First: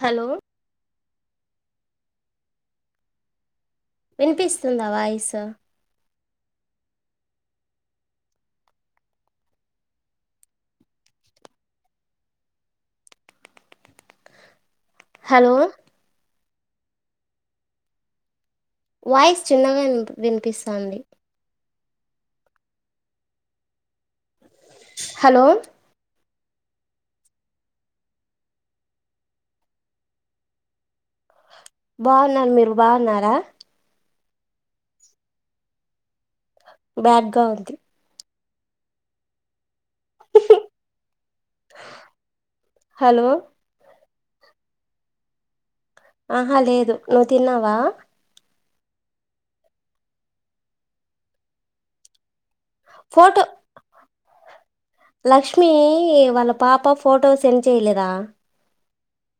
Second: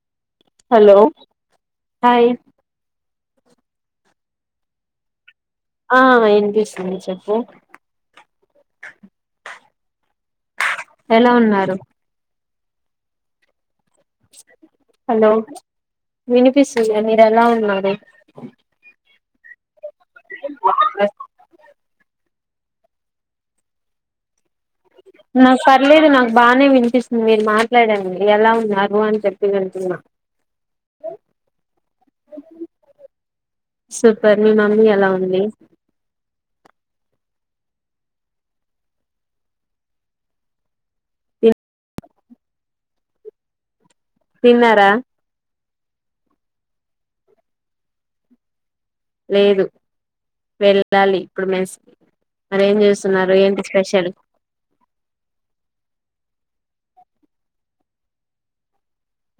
Hello hello hi వినిపిస్తుందా voice ఆ ఇన్నిపిస్తుంది చెప్పు ఎలా ఉన్నారు హలో వినిపిస్తుంది మీరు ఎలా ఉన్నారు వాయిస్ చిన్నగా ఇన్ వి వినిపిస్తుంది హలో నాక్ పర్లేదు నాక్ బానే వినిపిస్తుంది మీరు మాట్లాడేది ఎలా ఉన్నారు అని చెప్పింది అంటున్నా బాగున్నాన్ మీరు బాగున్నారా సూపర్ మీ మమ్మీ ఎలా ఉంది బ్యాగ్ గా ఉంది హలో తిన్నారా ఆహా లేదు నువ్ తిన్నావా లేదు వెళ్ళాలి ఇప్పుడు మెసి మరేం చేస్తున్నారు ఏంటి స్పెషల్ లక్ష్మిఈ వాళ్ళ పాప ఫోటో సెండ్ చేయలేదా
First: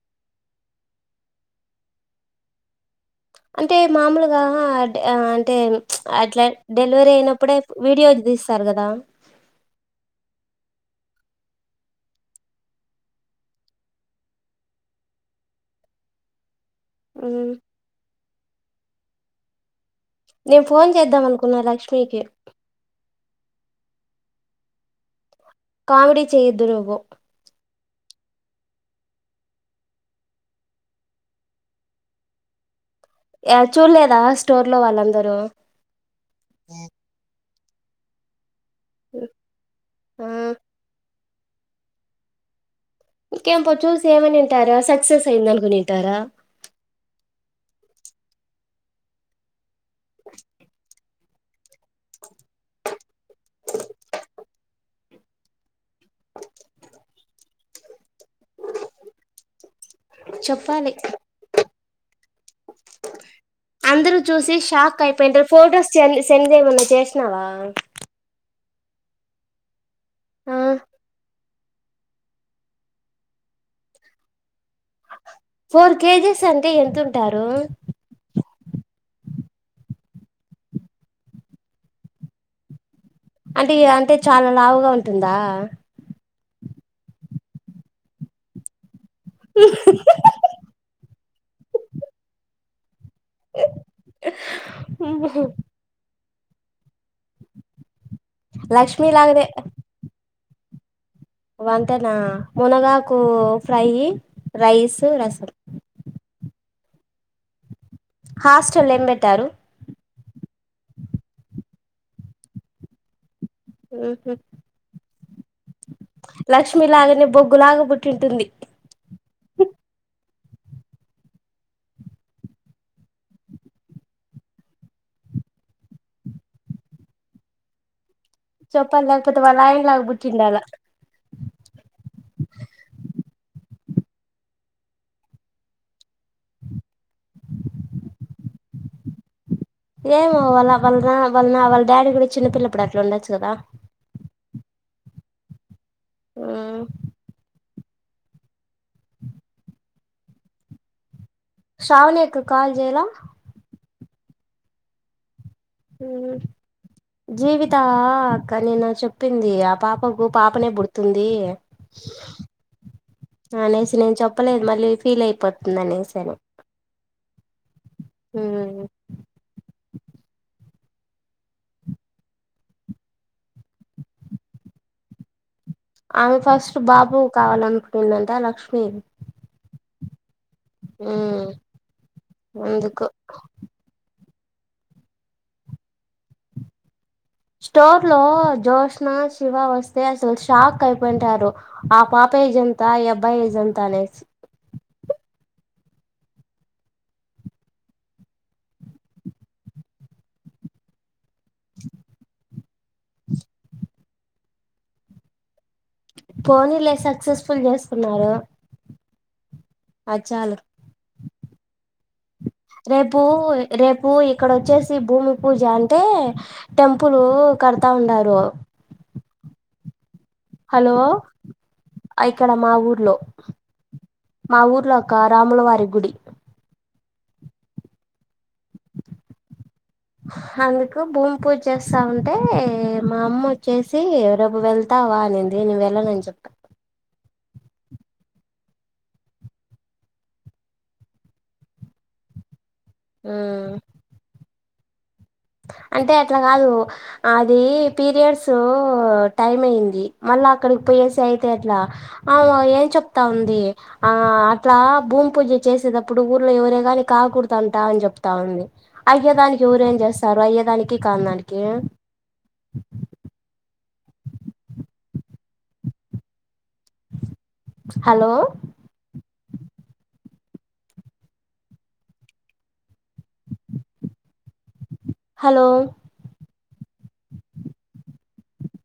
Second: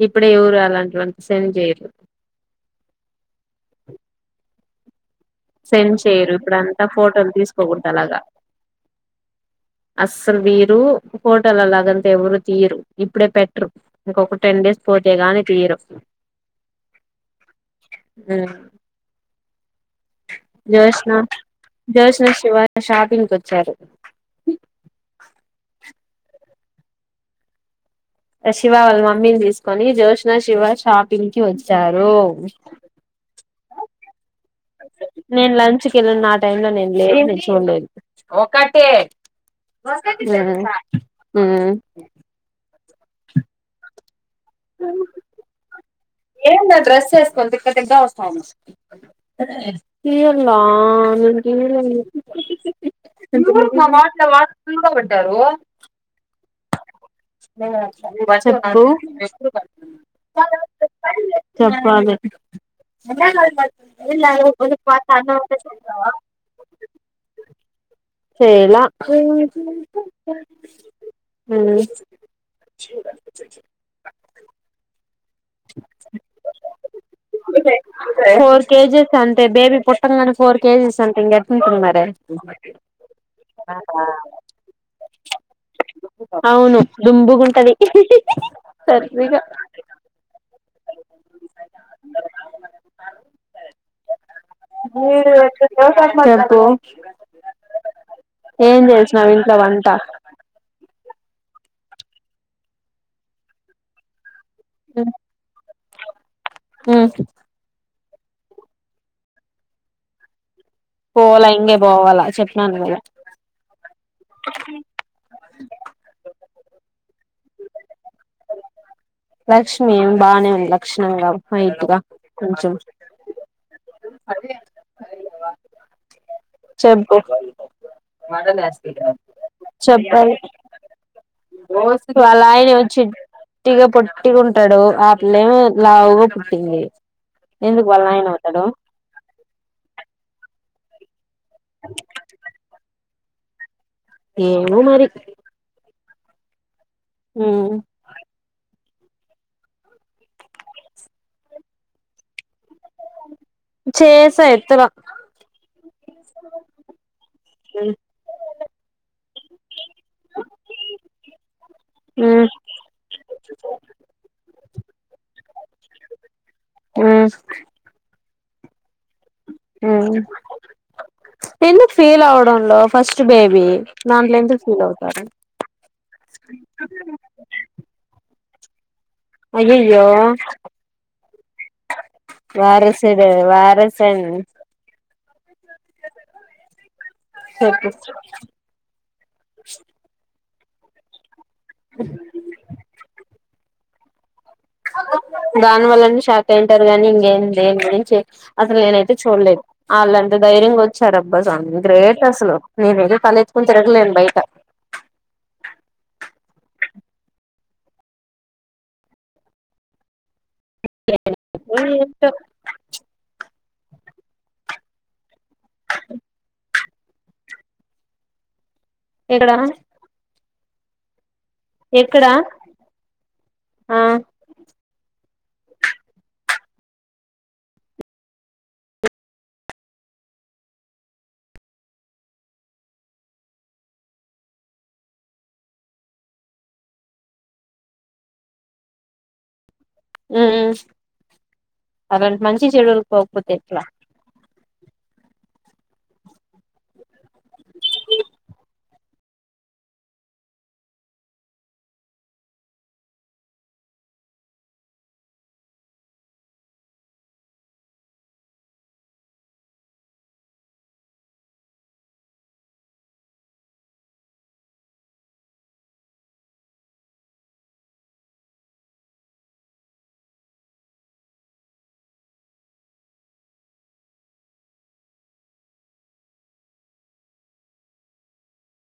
ఇప్పుడు ఎవరు అలాంటి వంత సెండ్ చేయరు అంటే మామూలుగా అంటే సెండ్ చేయరు అట్లా ఇప్పుడు అంతా డెలివరీ ఫోటోలు అయినప్పుడే వీడియోలు తీస్తారు గదా అసలు బీర్ ఇపుడు ఫోటోలగా అంటే ఎవరు తీయరు ఇప్పుడే పెట్టరు ఇంకొక టెన్ డేస్ పోతే గానీ తీయర్ ఉ మ్మ్ నేను ఫోన్ జోష్న చేద్దాం అనుకున్నా లక్ష్మికి జోష్న శివ షాపింగ్ కొ సరే కామెడీ చేయద్దు నువ్వు శివ వాళ్ళ మమ్మీని తీసుకొని జ్యోష్న శివ షాపింగ్ కి వచ్చారు య చుడ్లేదా నేను లంచ్ కెళ్ళిన ఆ టైం లో నేన్ లేను చూడలేదు ఆ ఉమ్ ఉమ్ ఇంకేంపోచు సేమ్ అనింటారు సక్సెస్ అయిందనుకొని ఎందీ ఆ డ్రెస్ ఏసుకొని తిక్కతిక్క గా వస్తా [unintelligible] సిమ్ వెట్టారు బస్ ఎప్పుడు చెప్పాలి వాళ్లే అందరూ చూసి షాక్ అయిపోయింటారు ఫొటోస్ సెన్ సెండ్ చేమన్నా చేసినావా చేయిలా ఆహ్ ఉమ్ ఫోర్ కేజస్ అంటే ఎతుంటారు అంటే బేబీ పుట్టగానె ఫోర్ కేజీస్ అంటే ఇంగ ఎట్ంటున్నారె అంటే ఈ అంటే చాలా లావుగా ఉంటుందా అవును డుమ్బుగుంటది సర్ [unintelligible] చెప్పు ఏం లక్ష్మీ చేసినవ్ ఇంట్ల వంట వంటన మునగాకు ఫ్రై రైస్ రసం ఉమ్ హాస్టలేం బెట్టారు పోవ్ల ఇంగే పోవాలా చెప్పినను కదా ఉహు లక్ష్మీ లాగనే బొగ్గులాగ బుట్ లక్ష్మీం బానే లక్షణంగా వైట్గా కొంచం చెప్పు చెప్పాలి లేకపోతే వాళ్ళ ఆయన లాగా చెప్పాలి పుట్టిండాల వాళ్ళయనే వచ్చి ట్టిగా పొట్టిగా ఉంటాడు ఆపిల్లేమి లావుగా పుట్టింది ఎందుకు వల నైనా ఉతడు ఏమో వాళ్ళ వాళ్ళన వల్న్ వాళ్ళ డాడీ కూడా చిన్నపిల్లప్పుడు అట్లా ఉండొచ్చు కదా ఏమో మరి అ ఉహుం శ్రావణి అక్కకాల్ చేయలా చేస ఎత్తల ఉ జీవిత అక్క నేన చెప్ చెప్పింది ఆ పాపకు పాపనే పుడుతుంది ఉమ్ అనేసి నేన్ చెప్పలేదు మళ్ళీ ఫీల్ అయిపోతుంద అనేసని ఉమ్ ఉమ్మ్ ఉమ్ ఎందుకు ఫీలవడంలో ఫస్ట్ బేబీ దాంట్లో ఎందుకు ఫీల్ అవుతారు ఆమె ఫస్ట్ బాబు కావాలనుకుందంట లక్ష్మీ అయ్యాయో మ్మ్ అందుకు వారేసుడు వారసన్ చెప్పు స్టోర్లో జోస్నా, శివ వస్తే అసల్ షాక్ అయిపోంటారు. ఆ పాప ఏజ్ ఎంత ఈ అబ్బాయి ఏజ్ ఎంత అనేస్ దానివల్లనే షాక్ అయింటారు గానీ ఇంగేం దేన్ గురించి అసల్ నేనైతే చూడ్లేదు ఆళ్ళంద ధైర్యంగా వచ్చారప్ అబ్బ సామి గ్రేట్ అసలు నేను ఏదో తలెత్తుకుని తిరగలేను బయట పోనీలే సక్సెస్ఫుల్ చేసుకున్నారు అచ్చాలు బ్లాంక్ [unintelligible] రేపూ రేపూ ఇక్కడ వచ్చేసి భూమి పూజ అంటే టెంపులూ కడ్త ఉన్నారూ [unintelligible] హలో ఎక్కడ ఇక్కడ మా ఊర్లో ఆ మా ఊర్లో ఆ కార్ రాములవారి గుడి. ఉఫ్ఫ్ అందుకు భూమ్ పూజ చేస్తా ఉంటే మా అమ్మ వోచ్చేసి రైపు వెళ్తావా అనిం ది వెళ్ళనన్ చెప్ప మ్ అలాంటి మంచి చెడులక్ పోక్పోతే ఎట్లా ప్తయ అంటే అట్ల కాదు అది పిరియడ్సూ టైంమైయింది. మళ్ళ అక్కడ పీరియడ్ అయితే ఎట్లా ఆమా ఏం చెప్తా ఉంది ఆ అట్లా భూమ్ పూజ చేసే టప్పుడు ఊర్లో ఎవరే గాని కాకూడ్దంటా అని చెప్తా ఉంది. అయ్యేదానికి దానికి ఎవరేం చేస్ స్తారు అయ్యేదానికి కాన్దానికి హలో హలో!